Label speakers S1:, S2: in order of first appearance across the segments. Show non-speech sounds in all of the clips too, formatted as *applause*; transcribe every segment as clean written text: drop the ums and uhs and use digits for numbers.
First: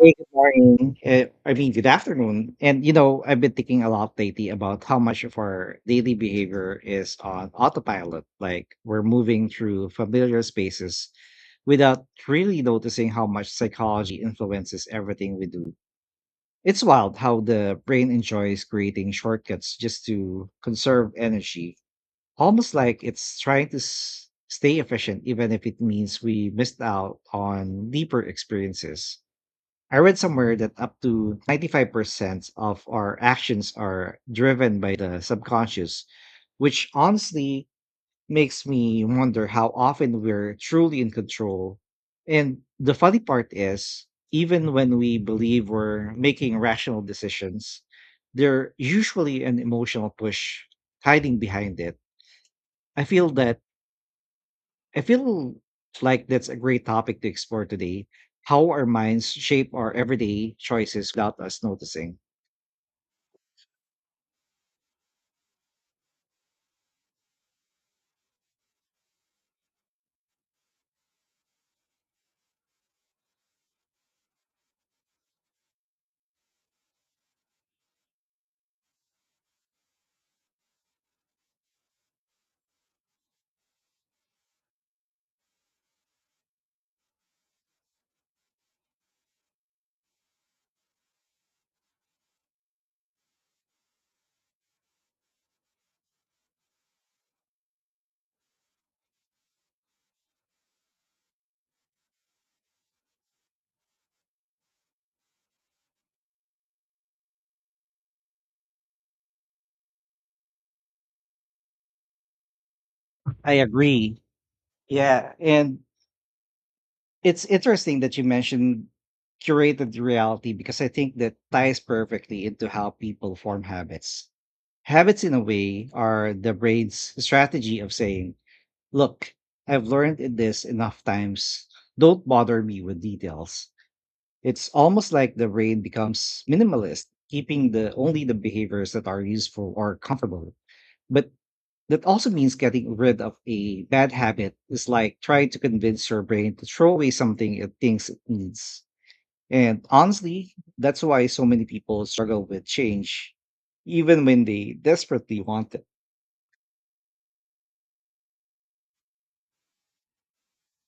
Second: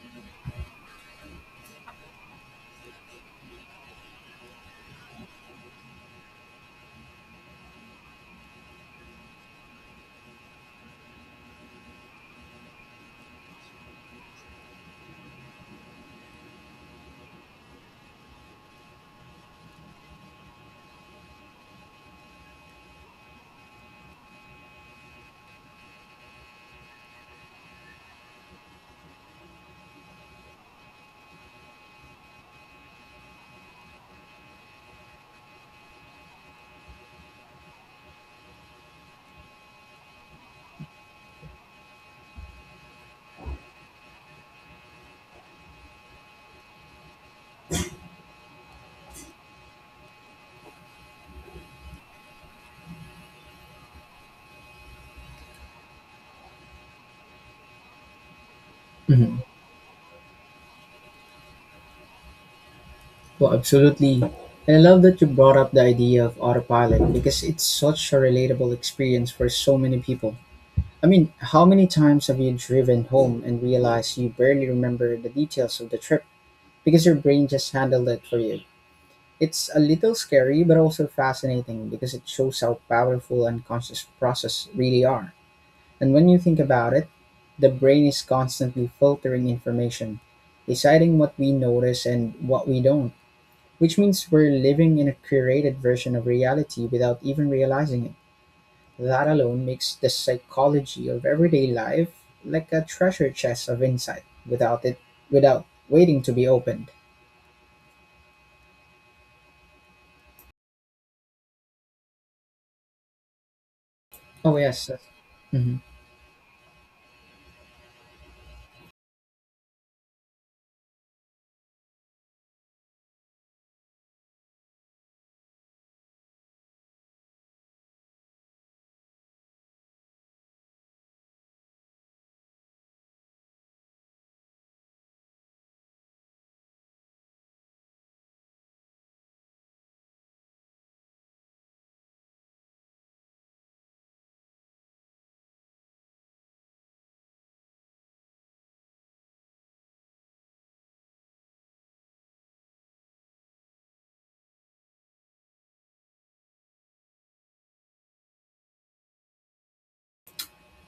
S1: Hey, good morning. I mean, good afternoon. And you know, I've been thinking a lot lately about how much of our daily behavior is on autopilot. Like we're moving through familiar spaces without really noticing how much psychology influences everything we do. It's wild how the brain enjoys creating shortcuts just to conserve energy, almost like it's trying to stay efficient, even if it means we missed out on deeper experiences. I read somewhere that up to 95% of our actions are driven by the subconscious, which honestly makes me wonder how often we're truly in control. And the funny part is, even when we believe we're making rational decisions, there's usually an emotional push hiding behind it. I feel that I feel like that's a great topic to explore today. How our minds
S2: Mhm.
S1: shape our everyday choices without us noticing.
S2: Well, absolutely. And I love that you brought up the idea of autopilot because it's such a relatable experience for so many people. I mean, how many times have you driven home and realized you barely remember the details of the trip because your brain just handled it for you? It's a little scary, but also fascinating because it shows how powerful unconscious process really are. And when you think about it, the brain is constantly filtering information, deciding what we notice and what we don't, which means we're living in a curated version of reality without even realizing it. That alone makes the psychology of everyday life like a treasure chest of insight without it without waiting to be opened.
S1: I agree.
S2: Oh yes.
S1: Yeah. And
S2: Mhm.
S1: it's interesting that you mentioned curated reality because I think that ties perfectly into how people form habits. Habits, in a way, are the brain's strategy of saying, look, I've learned in this enough times. Don't bother me with details. It's almost like the brain becomes minimalist, keeping the only the behaviors that are useful or comfortable. But that also means getting rid of a bad habit is like trying to convince your brain to throw away something it thinks it needs. And honestly, that's why so many people struggle with change, even when they desperately want it.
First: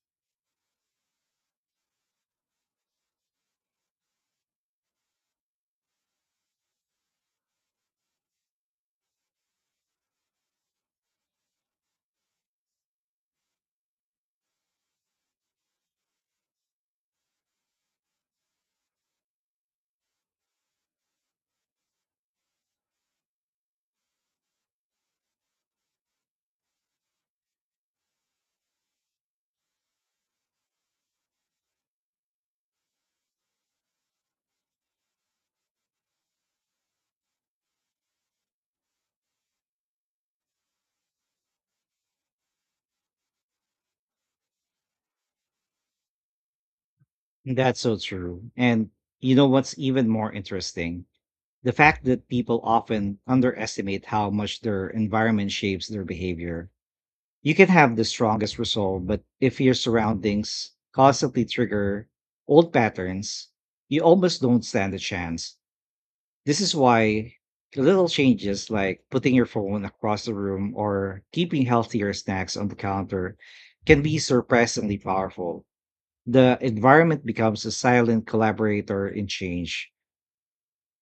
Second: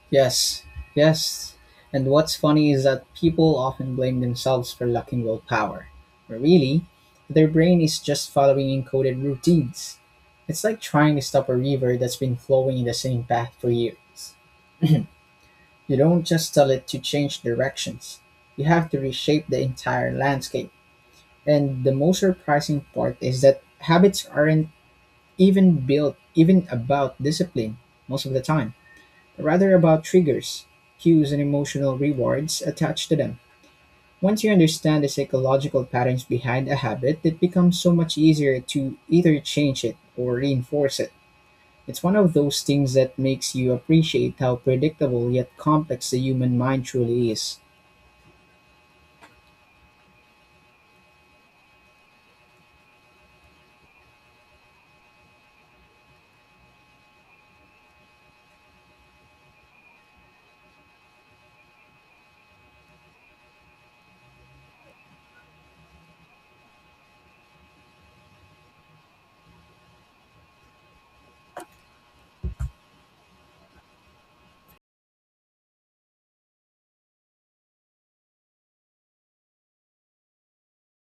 S2: Yes. Yes. And what's funny is that people often blame themselves for lacking willpower. But really, their brain is just following encoded routines. It's like trying to stop a river that's been flowing in the same path for years. You don't just tell it to change directions. You have to reshape the entire landscape. And the most surprising part is that habits aren't even built even about discipline most of the time, rather about triggers, cues, and emotional rewards attached to them. Once you understand the psychological patterns behind a habit, it becomes so much easier to either change it or reinforce it. It's one of those things that makes you appreciate how predictable yet complex the human mind truly is.
S1: That's so true. And you know what's even more interesting? The fact that people often underestimate how much their environment shapes their behavior. You can have the strongest resolve, but if your surroundings constantly trigger old patterns, you almost don't stand a chance. This is why little changes like putting your phone across the room or keeping healthier snacks on the counter can be surprisingly powerful. The environment becomes a silent collaborator in change,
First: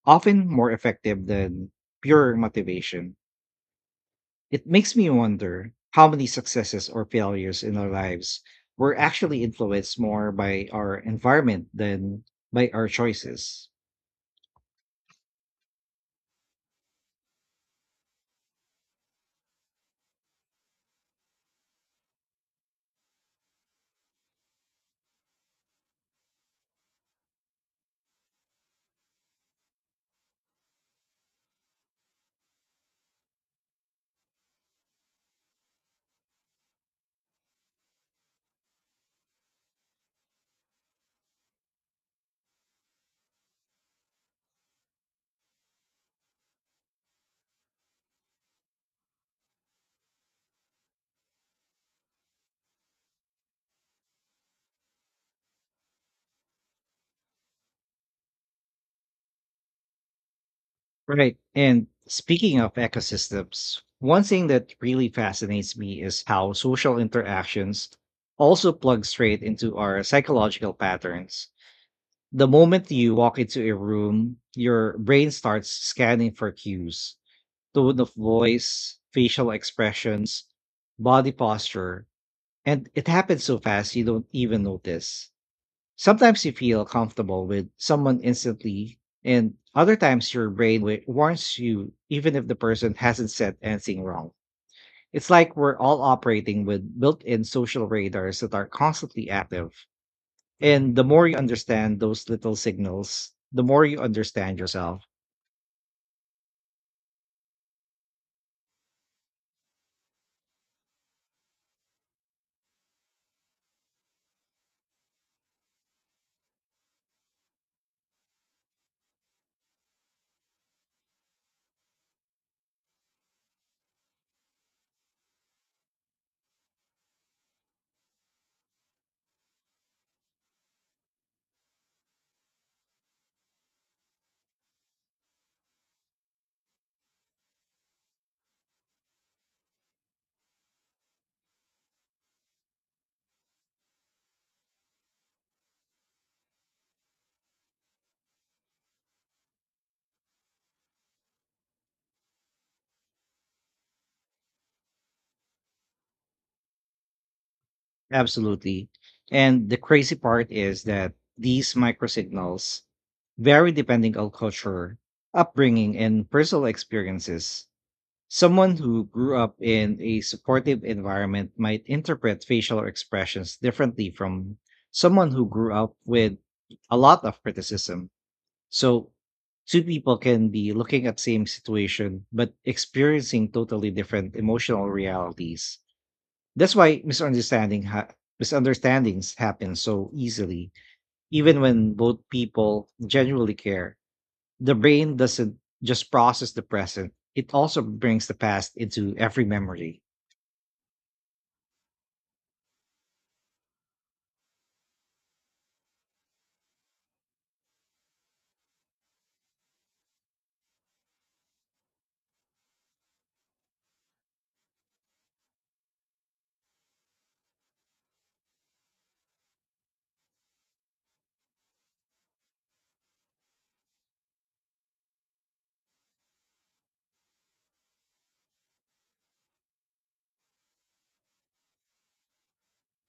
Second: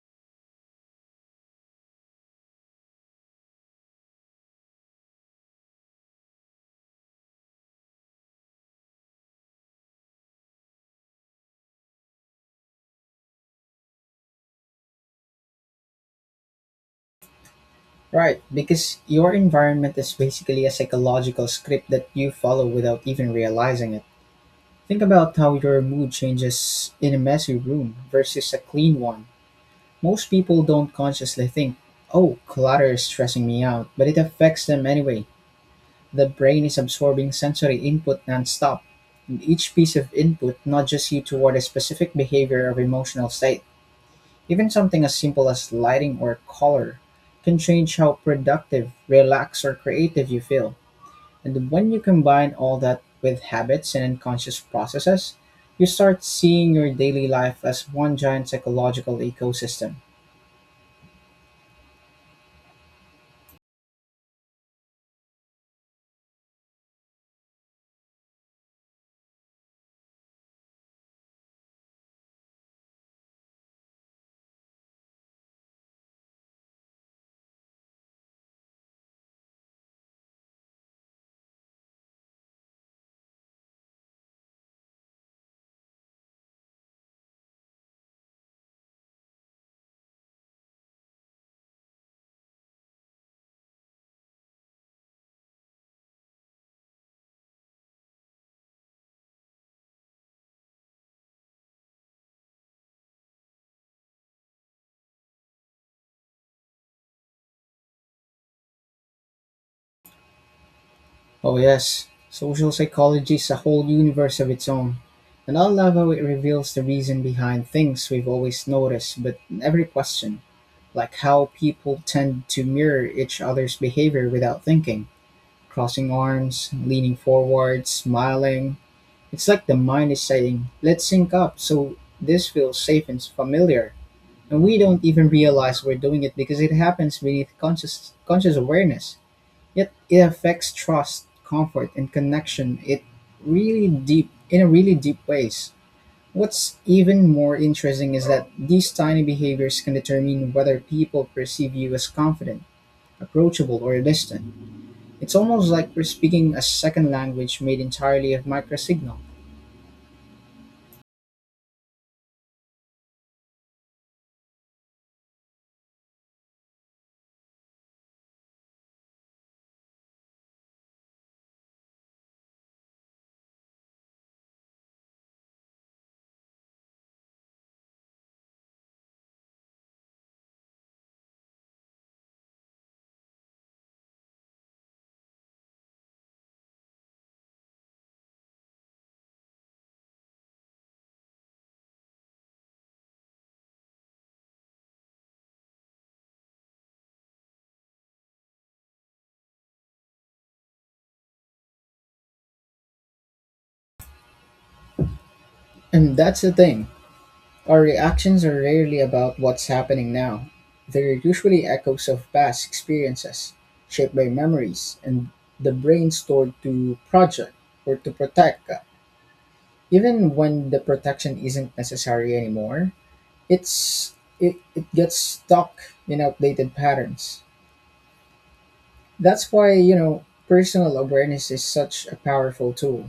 S1: often more effective than pure motivation. It makes me wonder how many successes or failures in our lives were actually influenced more by our environment than by our choices.
S2: Right, because your environment is basically a psychological script that you follow without even realizing it. Think about how your mood changes in a messy room versus a clean one. Most people don't consciously think, oh, clutter is stressing me out, but it affects them anyway. The brain is absorbing sensory input nonstop, and each piece of input nudges you toward a specific behavior or emotional state. Even something as simple as lighting or color can change how productive, relaxed, or creative you feel. And when you combine all that with habits and unconscious processes, you start seeing your daily life as one giant psychological ecosystem.
S1: Right. And speaking of ecosystems, one thing that really fascinates me is how social interactions also plug straight into our psychological patterns. The moment you walk into a room, your brain starts scanning for cues, tone of voice, facial expressions, body posture. And it happens so fast you don't even notice. Sometimes you feel comfortable with someone instantly, and other times your brain warns you even if the person *laughs* hasn't said anything wrong. It's like we're all operating with built in social radars that are constantly active. And the more you understand those little signals, the more you understand yourself.
S2: Oh, yes, social psychology is a whole universe of its own. And I love how it reveals the reason behind things we've always noticed but never questioned, like how people tend to mirror each other's behavior without thinking. Crossing arms, leaning forward, smiling. It's like the mind is saying, let's sync up so this feels safe and familiar. And we don't even realize we're doing it because it happens beneath conscious awareness. Yet it affects trust, comfort, and connection. It really deep in a really deep ways. What's even more interesting is that these tiny behaviors can determine whether people perceive you as confident, approachable, or distant. It's almost like we're speaking a second language made entirely of
S1: Absolutely.
S2: microsignal.
S1: And the crazy part is that these microsignals vary depending on culture, upbringing, and personal experiences. Someone who grew up in a supportive environment might interpret facial expressions differently from someone who grew up with a lot of criticism. So, two people can be looking at same situation but experiencing totally different emotional realities. That's why misunderstandings happen so easily, even when both people genuinely care. The brain doesn't just process the present; it also brings the past into every memory.
S2: And that's the thing. Our reactions are rarely about what's happening now. They're usually echoes of past experiences, shaped by memories and the brain stored to project or to protect. Even when the protection isn't necessary anymore, it's it gets stuck in outdated patterns. That's why, you know, personal awareness is such a powerful tool.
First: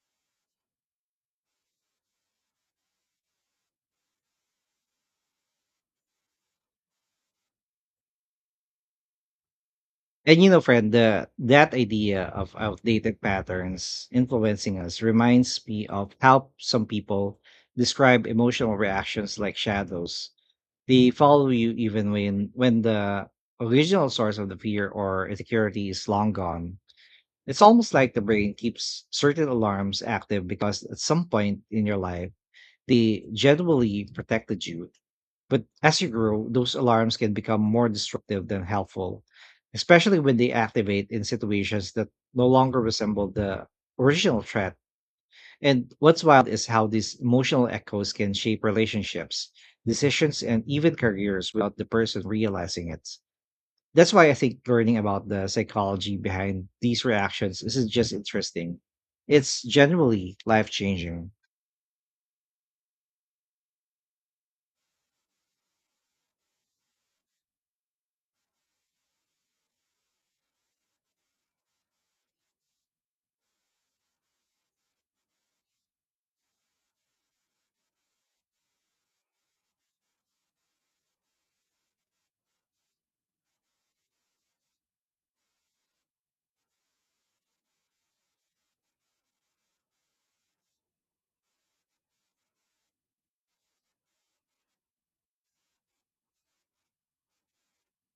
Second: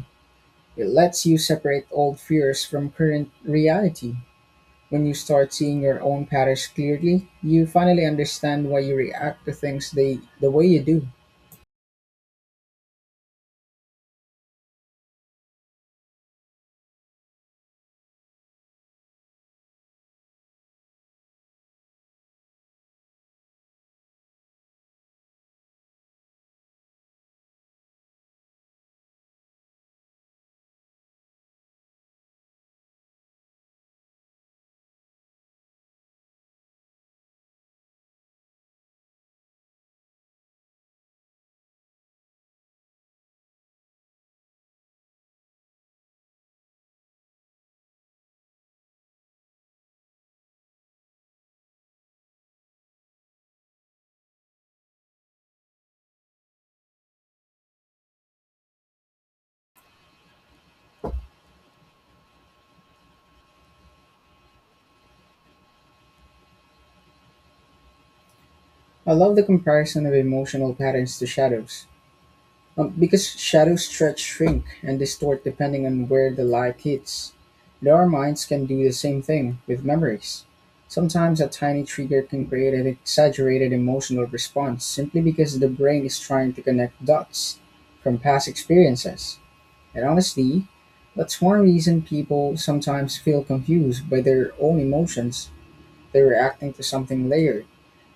S2: It lets you separate old fears from current reality. When you start seeing your own patterns clearly, you finally understand why you react to things the,
S1: And
S2: the
S1: you know,
S2: way you
S1: friend,
S2: do.
S1: the that idea of outdated patterns influencing us reminds me of how some people describe emotional reactions like shadows. They follow you even when the original source of the fear or insecurity is long gone. It's almost like the brain keeps certain alarms active because at some point in your life, they generally protected you. But as you grow, those alarms can become more destructive than helpful, especially when they activate in situations that no longer resemble the original threat. And what's wild is how these emotional echoes can shape relationships, decisions, and even careers without the person realizing it. That's why I think learning about the psychology behind these reactions isn't just interesting. It's generally life changing.
S2: I love the comparison of emotional patterns to shadows. Because shadows stretch, shrink, and distort depending on where the light hits. And our minds can do the same thing with memories. Sometimes a tiny trigger can create an exaggerated emotional response simply because the brain is trying to connect dots from past experiences. And honestly, that's one reason people sometimes feel confused by their own emotions. They're reacting to something layered,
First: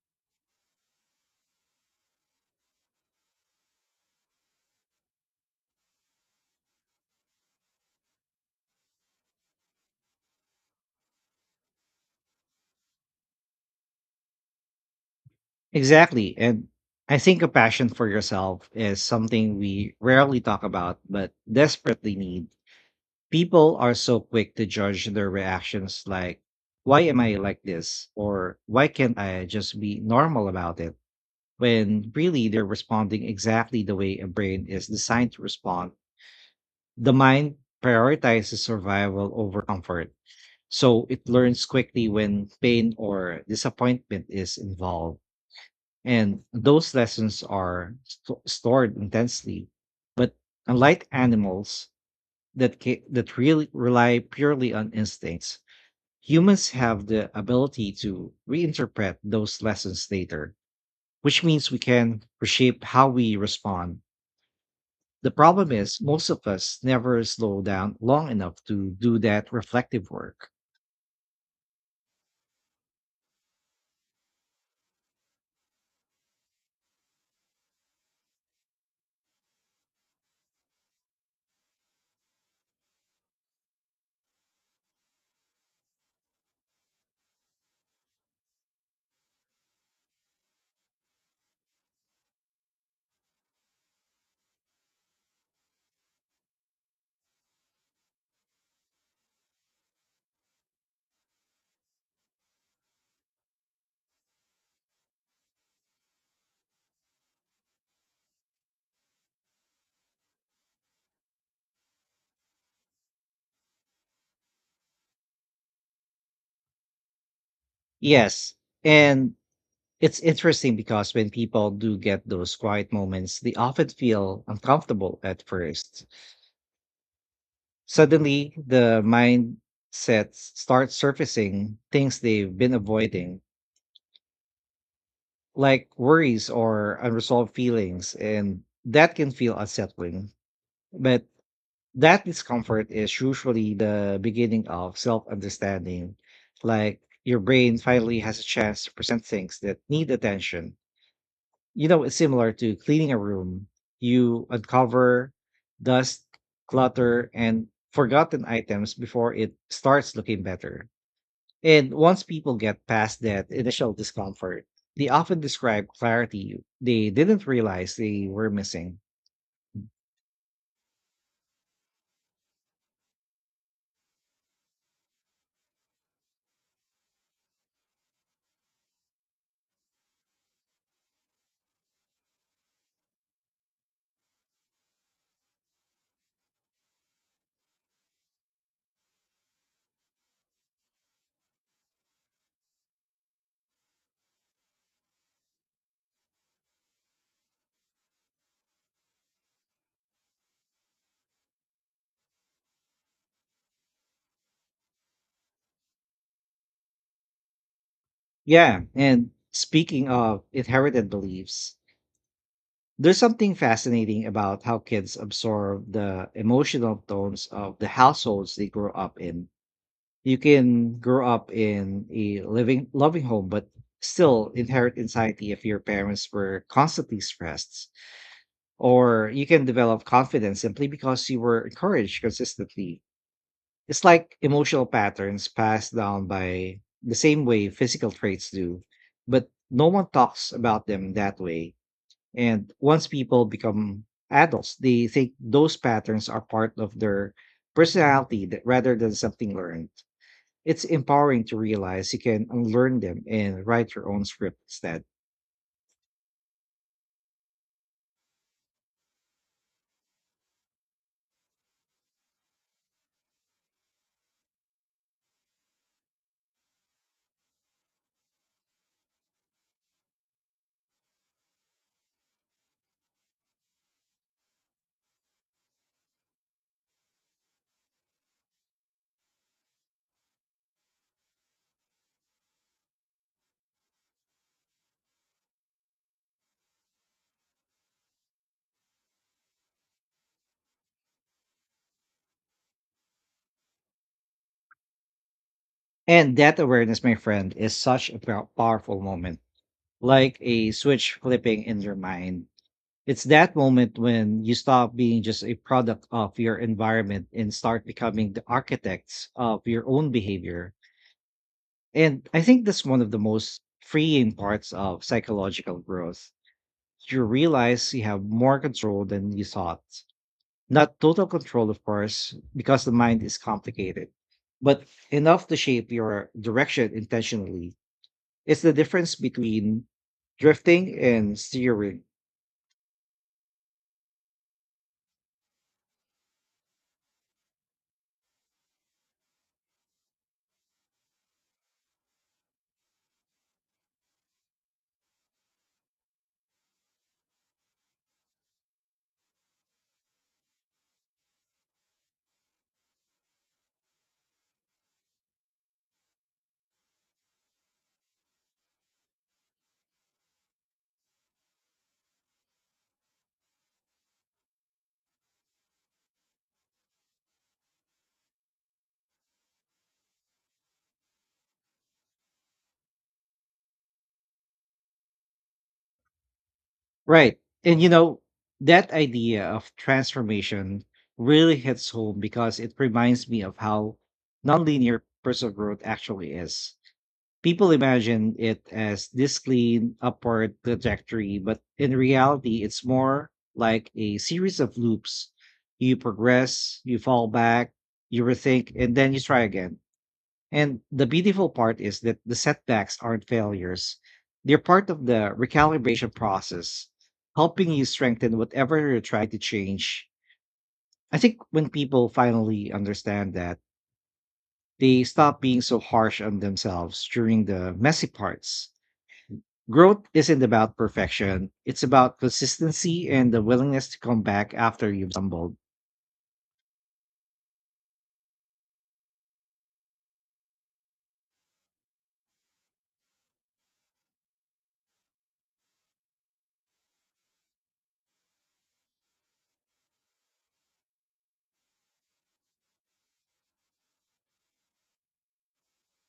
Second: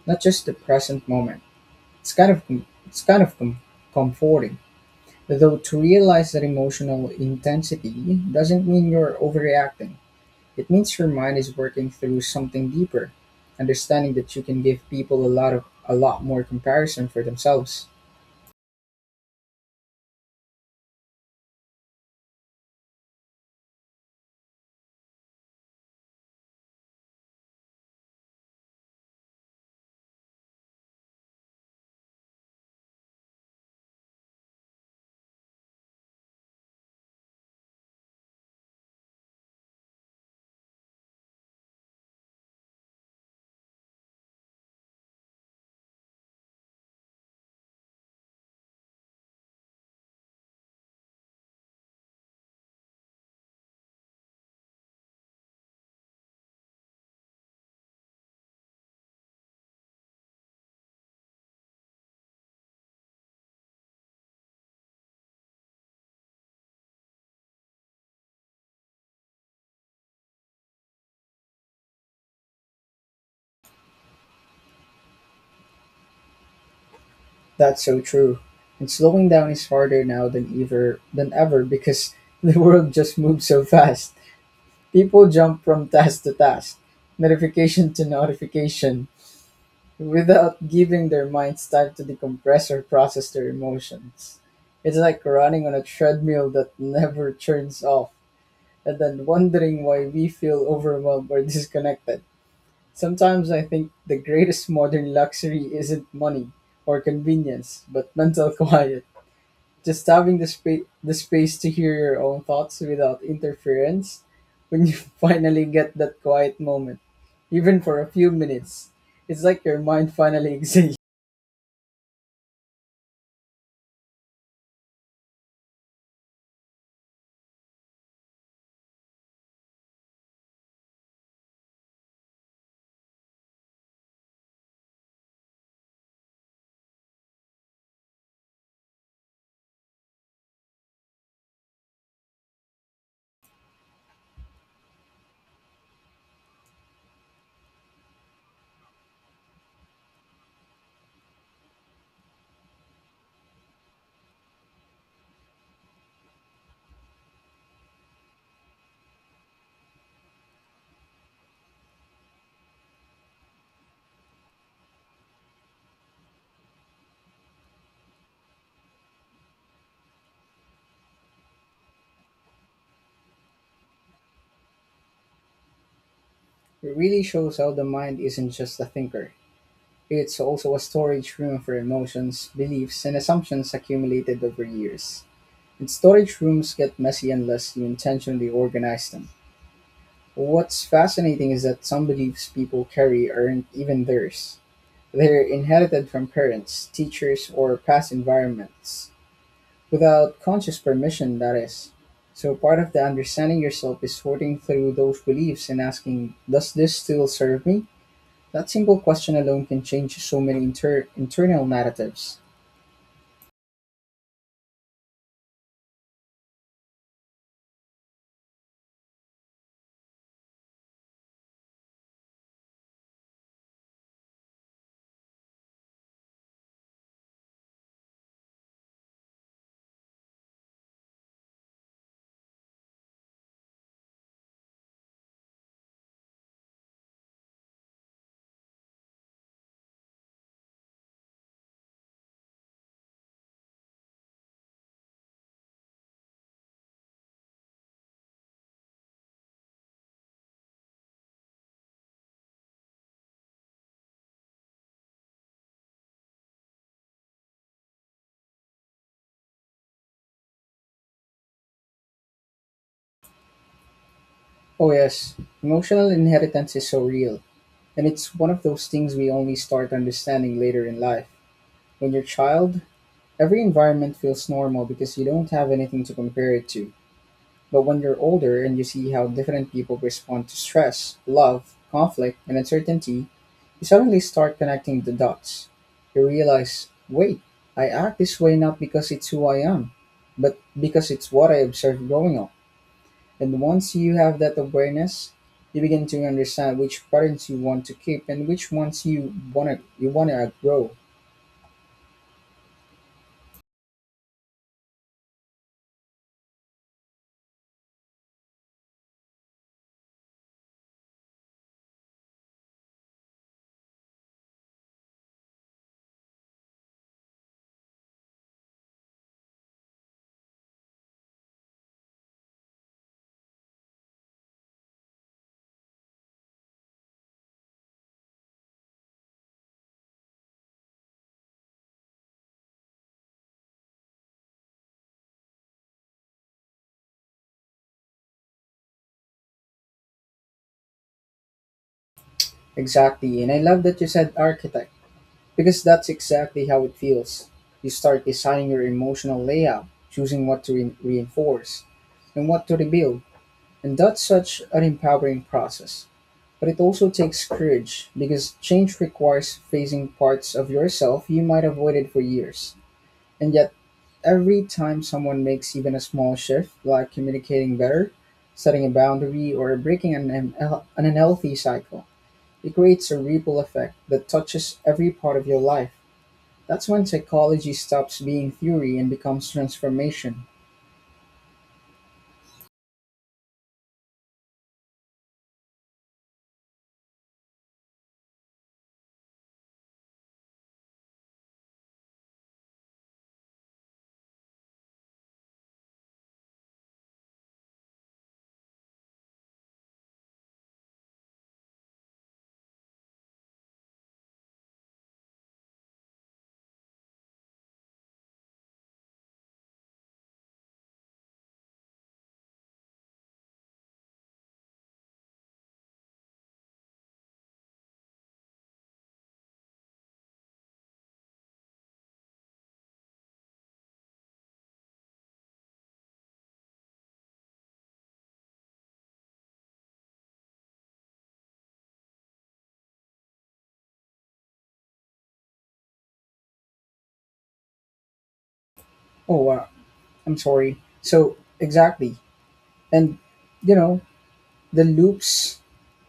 S2: not just the present moment. It's kind of com- it's kind of com- comforting, though, to realize that emotional intensity doesn't mean you're overreacting. It means your mind is working through something deeper, understanding that you can give people a lot
S1: Exactly.
S2: more
S1: And
S2: comparison
S1: I
S2: for
S1: think a
S2: themselves.
S1: passion for yourself is something we rarely talk about, but desperately need. People are so quick to judge their reactions like, why am I like this? Or why can't I just be normal about it? When really they're responding exactly the way a brain is designed to respond. The mind prioritizes survival over comfort, so it learns quickly when pain or disappointment is involved. And those lessons are stored intensely. But unlike animals that really rely purely on instincts, humans have the ability to reinterpret those lessons later, which means we can reshape how we respond. The problem is, most of us never slow down long enough to do that reflective work.
S2: That's so true. And slowing down is harder now than ever because *laughs* the world just moves so fast. People jump from task to task, notification to notification, without giving their minds time to decompress or process their emotions. It's like running on a treadmill that never turns off, and then wondering why we feel overwhelmed or disconnected. Sometimes I think the greatest modern luxury isn't money or convenience, but mental *laughs* quiet. Just having the space to hear your own thoughts without interference when you *laughs* finally get that quiet moment, even for a few
S1: Yes.
S2: minutes.
S1: And
S2: It's like your mind
S1: it's
S2: finally *laughs*
S1: interesting
S2: exists.
S1: because when people do get those quiet moments, they often feel uncomfortable at first. Suddenly, the mindset starts surfacing things they've been avoiding, like worries or unresolved feelings. And that can feel unsettling. But that discomfort is usually the beginning of self understanding, like your brain finally has a chance to present things that need attention. You know, it's similar to cleaning a room. You uncover dust, clutter, and forgotten items before it starts looking better. And once people get past that initial discomfort, they often describe clarity they didn't realize they were missing.
S2: It really shows how the mind isn't just a thinker. It's also a storage room for emotions, beliefs, and assumptions accumulated over years. And storage rooms get messy unless you intentionally organize them. What's fascinating is that some beliefs people carry aren't even theirs. They are inherited from parents, teachers, or past environments, without conscious permission, that is. So part of the understanding yourself is sorting through those beliefs and asking, does this still serve me? That
S1: Yeah.
S2: simple
S1: And
S2: question alone can
S1: speaking
S2: change so
S1: of
S2: many
S1: inherited
S2: internal
S1: beliefs,
S2: narratives.
S1: there's something fascinating about how kids absorb the emotional tones of the households they grow up in. You can grow up in a living, loving home, but still inherit anxiety if your parents were constantly stressed. Or you can develop confidence simply because you were encouraged consistently. It's like emotional patterns passed down by the same way physical traits do, but no one talks about them that way. And once people become adults, they think those patterns are part of their personality that, rather than something learned. It's empowering to realize you can unlearn them and write your own script instead.
S2: Oh, yes, emotional inheritance is so real, and it's one of those things we only start understanding later in life. When you're a child, every environment feels normal because you don't have anything to compare it to. But when you're older and you see how different people respond to stress, love, conflict, and uncertainty, you suddenly start connecting the dots. You realize, wait, I act this way not because it's who I am, but because it's what I observed growing up. And once you have that awareness, you begin to
S1: And that
S2: understand which
S1: awareness, my
S2: patterns
S1: friend,
S2: you
S1: is
S2: want to
S1: such a
S2: keep and which
S1: powerful
S2: ones
S1: moment,
S2: you
S1: like
S2: wanna
S1: a
S2: grow.
S1: switch flipping in your mind. It's that moment when you stop being just a product of your environment and start becoming the architects of your own behavior. And I think that's one of the most freeing parts of psychological growth. You realize you have more control than you thought. Not total control, of course, because the mind is complicated, but enough to shape your direction intentionally. It's the difference between drifting and steering.
S2: Exactly. And I love that you said architect, because that's exactly how it feels. You start designing your emotional layout, choosing what to reinforce and what to rebuild. And that's such an empowering process. But it also takes courage because change requires facing parts of yourself you might have avoided for years. And yet, every time someone makes even a small shift, like communicating better, setting a boundary, or an unhealthy cycle, it creates a ripple effect that touches every part of your life. That's when
S1: Right.
S2: psychology
S1: And you
S2: stops
S1: know,
S2: being
S1: that
S2: theory and
S1: idea
S2: becomes
S1: of
S2: transformation.
S1: transformation really hits home because it reminds me of how nonlinear personal growth actually is. People imagine it as this clean upward trajectory, but in reality, it's more like a series of loops. You progress, you fall back, you rethink, and then you try again. And the beautiful part is that the setbacks aren't failures, they're part of the recalibration process, helping you strengthen whatever you're trying to change. I think when people finally understand that, they stop being so harsh on themselves during the messy parts. Growth isn't about perfection, it's about consistency and the willingness to come back after you've stumbled.
S2: Oh, wow. I'm sorry. So, exactly. And, you know, the loops,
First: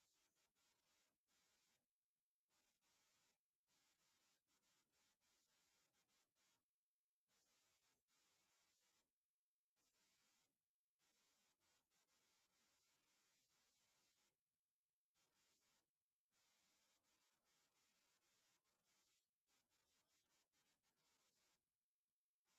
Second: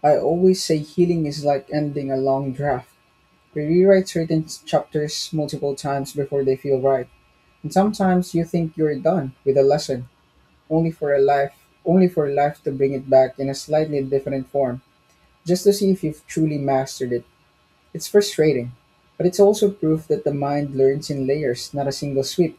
S2: I always say healing is like ending a long draft. We rewrite certain chapters multiple times before they feel right. And sometimes you think you're done with a lesson, only for a life, only for life to bring it back in a slightly different form, just to see if you've truly mastered it. It's frustrating, but it's also proof that the mind learns in layers, not a single sweep.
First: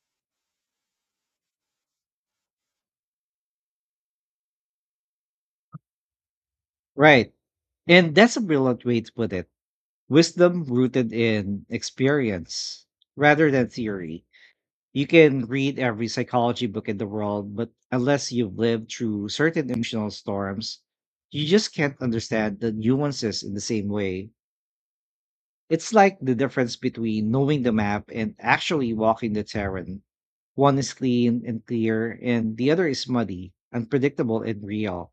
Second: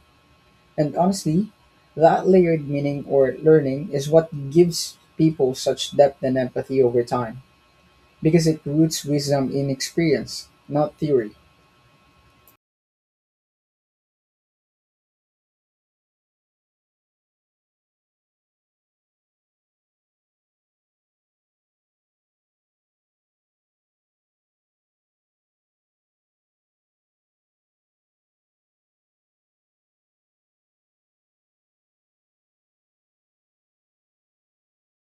S2: And honestly, that layered meaning or learning is what gives people such depth and empathy over
S1: Right.
S2: time,
S1: And that's a
S2: because it
S1: brilliant way
S2: roots
S1: to put it.
S2: wisdom in experience,
S1: Wisdom
S2: not
S1: rooted
S2: theory.
S1: in experience rather than theory. You can read every psychology book in the world, but unless you've lived through certain emotional storms, you just can't understand the nuances in the same way. It's like the difference between knowing the map and actually walking the terrain. One is clean and clear, and the other is muddy, unpredictable, and real.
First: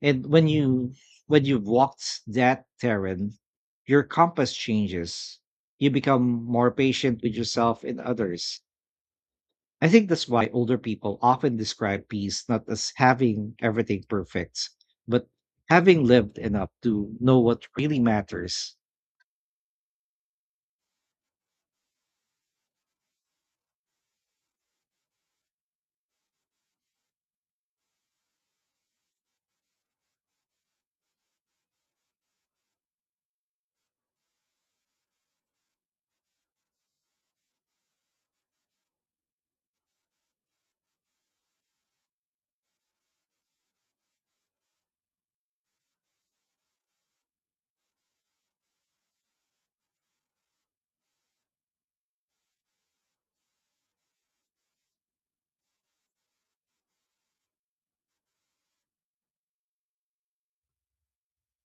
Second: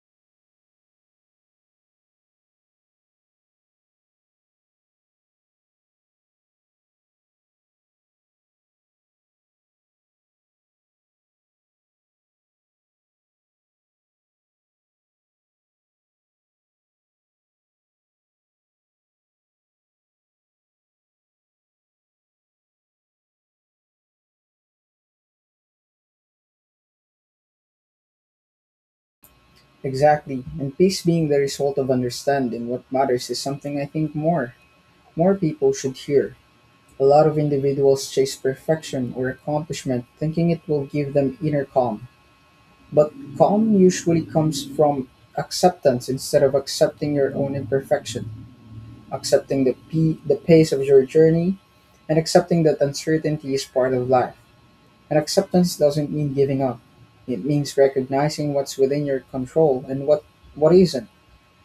S1: And when you've walked that terrain, your compass changes. You become more patient with yourself and others. I think that's why older people often describe peace not as having everything perfect, but having lived enough to know what really matters.
S2: Exactly, and peace being the result of understanding what matters is something I think more people should hear. A lot of individuals chase perfection or accomplishment, thinking it will give them inner calm. But calm usually comes from acceptance instead of accepting your own imperfection, accepting the pace of your journey, and accepting that uncertainty is part of life. And acceptance doesn't mean giving up. It means recognizing what's within your control and what isn't,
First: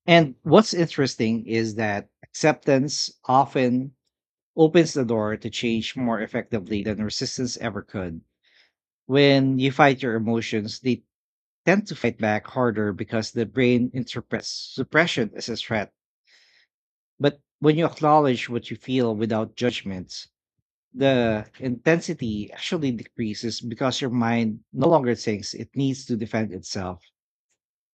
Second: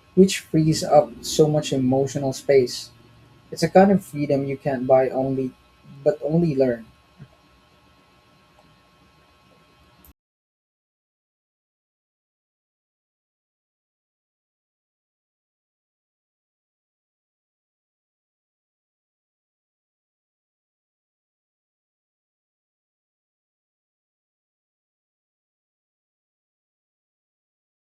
S1: And
S2: which
S1: what's
S2: frees up so
S1: interesting
S2: much
S1: is that
S2: emotional space.
S1: acceptance
S2: It's a kind
S1: often
S2: of freedom you can't
S1: opens the
S2: buy
S1: door to
S2: only,
S1: change
S2: but
S1: more
S2: only
S1: effectively
S2: learn.
S1: than resistance ever could. When you fight your emotions, they tend to fight back harder because the brain interprets suppression as a threat. But when you acknowledge what you feel without judgment, the intensity actually decreases because your mind no longer thinks it needs to defend itself.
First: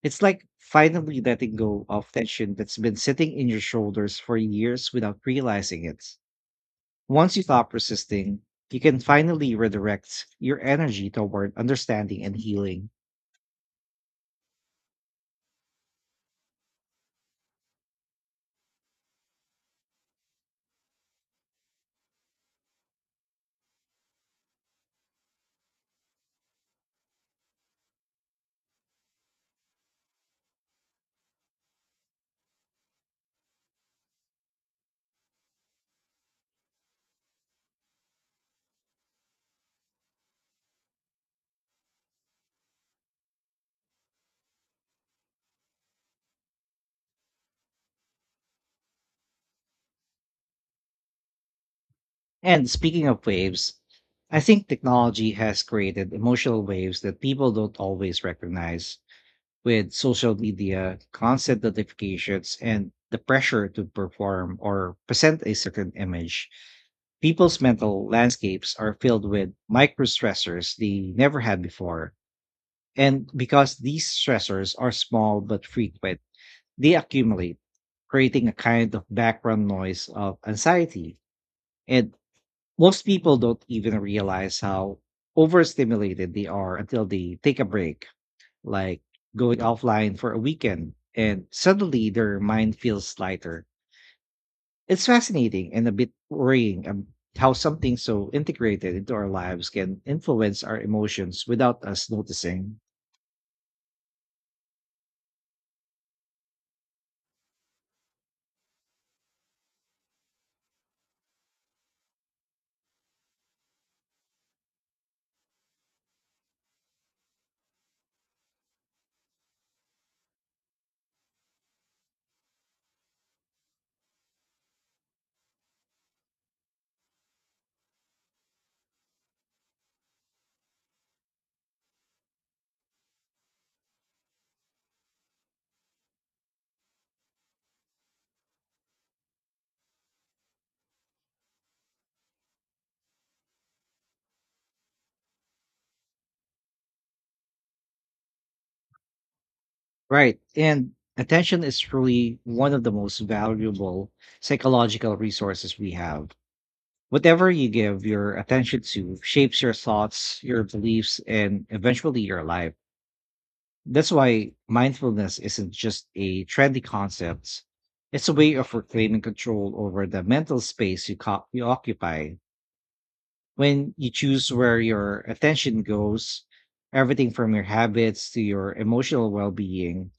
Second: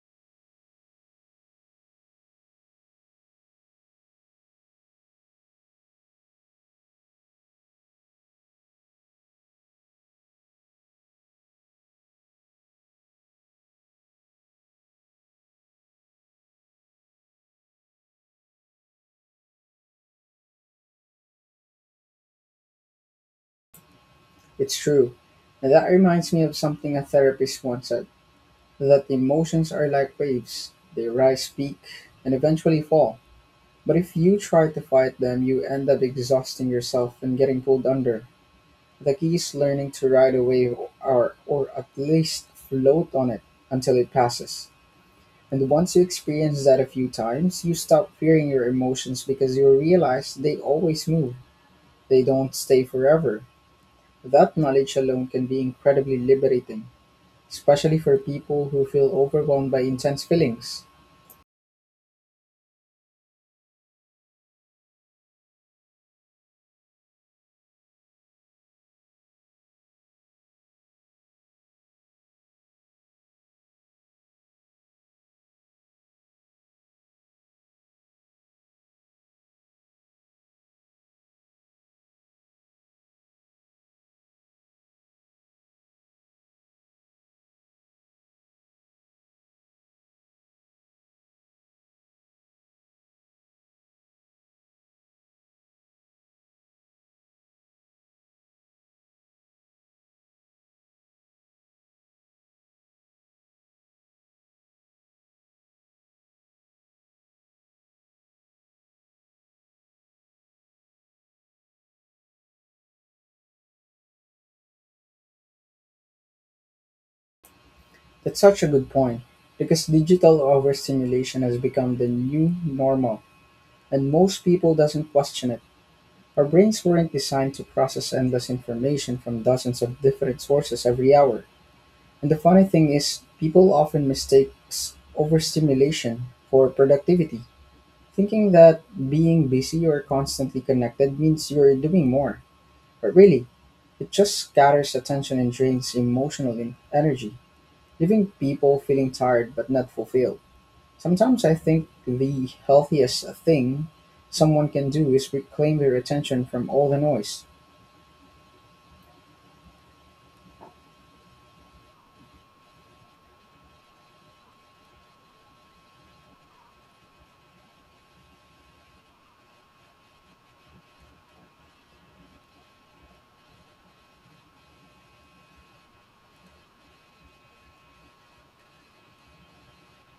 S1: It's like finally letting go of tension that's been sitting in your shoulders for years without realizing it. Once you stop resisting, you can finally redirect your energy toward understanding and healing.
S2: It's true. And that reminds me of something a therapist once said, that emotions are like waves. They rise, peak, and eventually fall. But if you try to fight them, you end up exhausting yourself and getting pulled under. The key is learning to ride a wave or at least float on it until it passes. And once you experience that a few times, you stop fearing your emotions because you realize they always move. They don't
S1: And
S2: stay
S1: speaking of
S2: forever.
S1: waves, I
S2: That
S1: think
S2: knowledge alone
S1: technology
S2: can be
S1: has created
S2: incredibly
S1: emotional
S2: liberating,
S1: waves that people don't
S2: especially for
S1: always
S2: people who
S1: recognize.
S2: feel overwhelmed by
S1: With
S2: intense
S1: social
S2: feelings.
S1: media, constant notifications, and the pressure to perform or present a certain image, people's mental landscapes are filled with microstressors they never had before. And because these stressors are small but frequent, they accumulate, creating a kind of background noise of anxiety. And most people don't even realize how overstimulated they are until they take a break, like going offline for a weekend. And suddenly their mind feels lighter. It's fascinating and a bit worrying how something so integrated into our lives can influence our emotions without us noticing.
S2: That's such a good point because digital overstimulation has become the new normal and most people doesn't question it. Our brains weren't designed to process endless information from dozens of different sources every hour. And the funny thing is people often mistakes overstimulation for productivity, thinking that being busy or constantly connected means you're doing more. But really, it just scatters attention and drains emotional energy, leaving people feeling tired but not
S1: Right.
S2: fulfilled.
S1: And
S2: Sometimes I
S1: attention is
S2: think
S1: truly
S2: the
S1: one of the most
S2: healthiest thing
S1: valuable
S2: someone can do
S1: psychological
S2: is reclaim
S1: resources we
S2: their
S1: have.
S2: attention from all the noise.
S1: Whatever you give your attention to shapes your thoughts, your beliefs, and eventually your life. That's why mindfulness isn't just a trendy concept. It's a way of reclaiming control over the mental space you occupy. When you choose where your attention goes, everything from your habits to your emotional well being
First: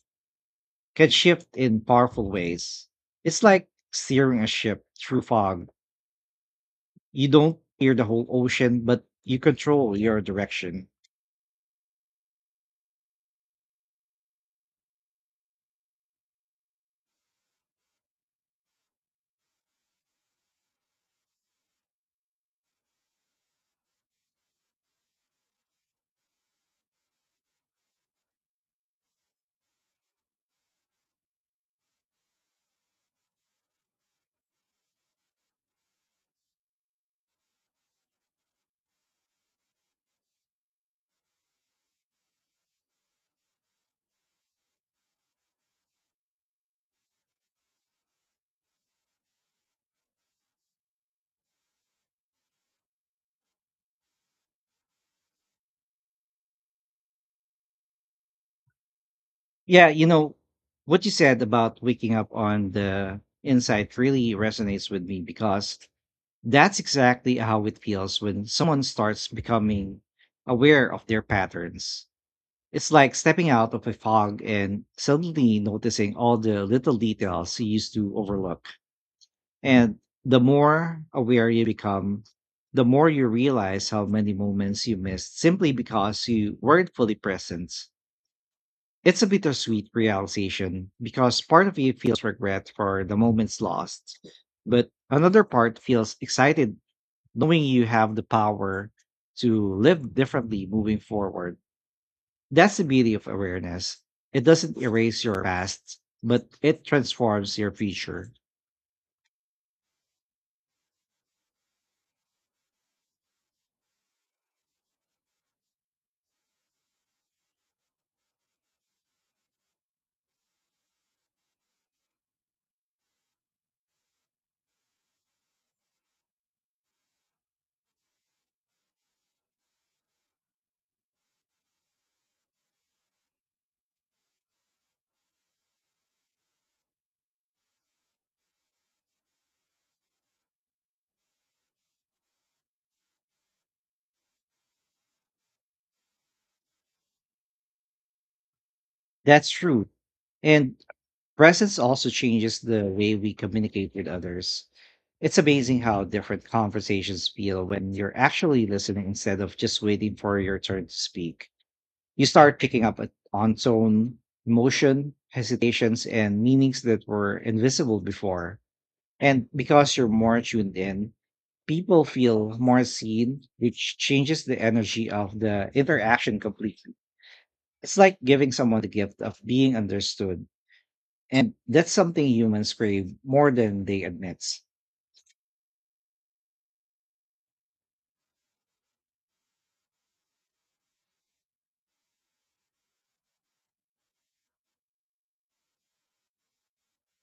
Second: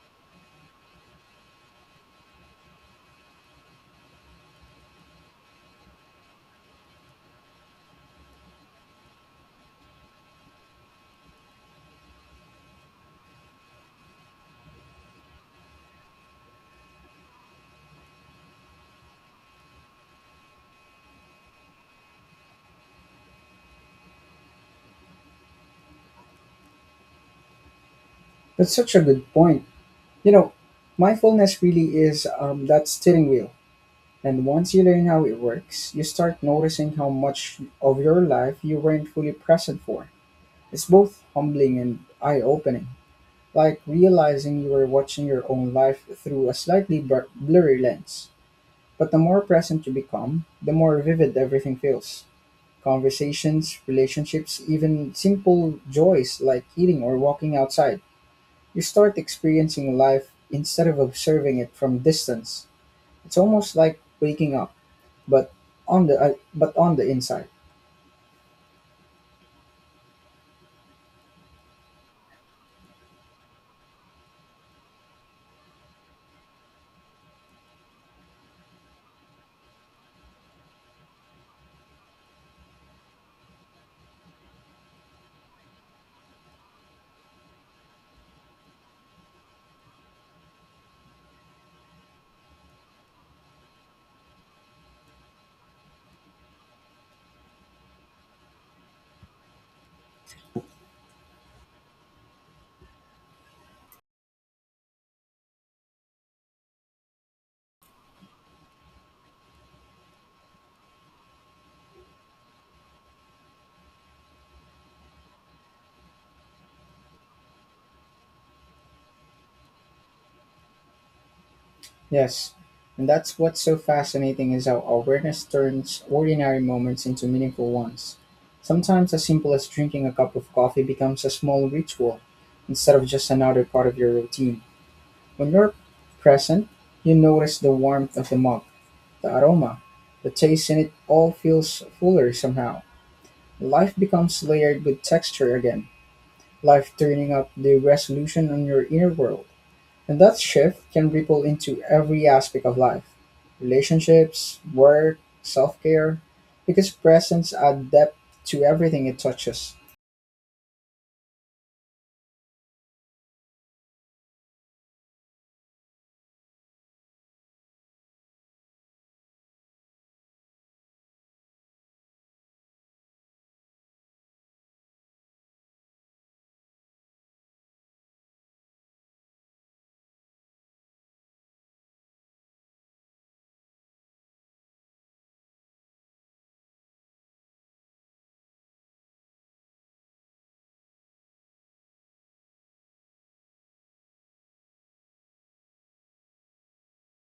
S1: can shift in powerful ways. It's like steering a ship through fog. You don't steer the whole ocean, but you control your direction.
S2: That's such a good point. You know, mindfulness really is that steering wheel. And once you learn how it works, you start noticing how much of your life you weren't fully present for. It's both humbling and eye opening, like realizing you were watching your own life through a slightly blurry lens. But the more present you become, the more vivid everything feels. Conversations, relationships, even simple joys like eating or walking outside. You start
S1: Yeah,
S2: experiencing
S1: you
S2: life
S1: know,
S2: instead of
S1: what you said
S2: observing it
S1: about
S2: from
S1: waking up
S2: distance.
S1: on the
S2: It's almost
S1: inside
S2: like
S1: really
S2: waking up,
S1: resonates with me
S2: but
S1: because
S2: on the uh, but
S1: that's
S2: on the
S1: exactly
S2: inside.
S1: how it feels when someone starts becoming aware of their patterns. It's like stepping out of a fog and suddenly noticing all the little details you used to overlook. And the more aware you become, the more you realize how many moments you missed simply because you weren't fully present. It's a bittersweet realization because part of you feels regret for the moments lost, but another part feels excited knowing you have the power to live differently moving forward. That's the beauty of awareness. It doesn't erase your past, but it transforms your future.
S2: Yes. And that's what's so fascinating is how awareness turns ordinary moments into meaningful ones. Sometimes as simple as drinking a cup of coffee becomes a small ritual instead of just another part of your routine. When you're present, you notice the warmth of the mug, the aroma, the taste in it all feels fuller somehow. Life becomes layered with texture again, life turning up the resolution on your inner world.
S1: That's true.
S2: And that
S1: And
S2: shift can ripple
S1: presence
S2: into
S1: also
S2: every
S1: changes
S2: aspect of
S1: the
S2: life
S1: way we communicate with
S2: relationships,
S1: others.
S2: work,
S1: It's
S2: self
S1: amazing how
S2: care,
S1: different
S2: because
S1: conversations
S2: presence
S1: feel
S2: adds
S1: when you're
S2: depth to
S1: actually
S2: everything
S1: listening
S2: it
S1: instead of
S2: touches.
S1: just waiting for your turn to speak. You start picking up on tone, emotion, hesitations, and meanings that were invisible before. And because you're more tuned in, people feel more seen, which changes the energy of the interaction completely. It's like giving someone the gift of being understood. And that's something humans crave more than they admit.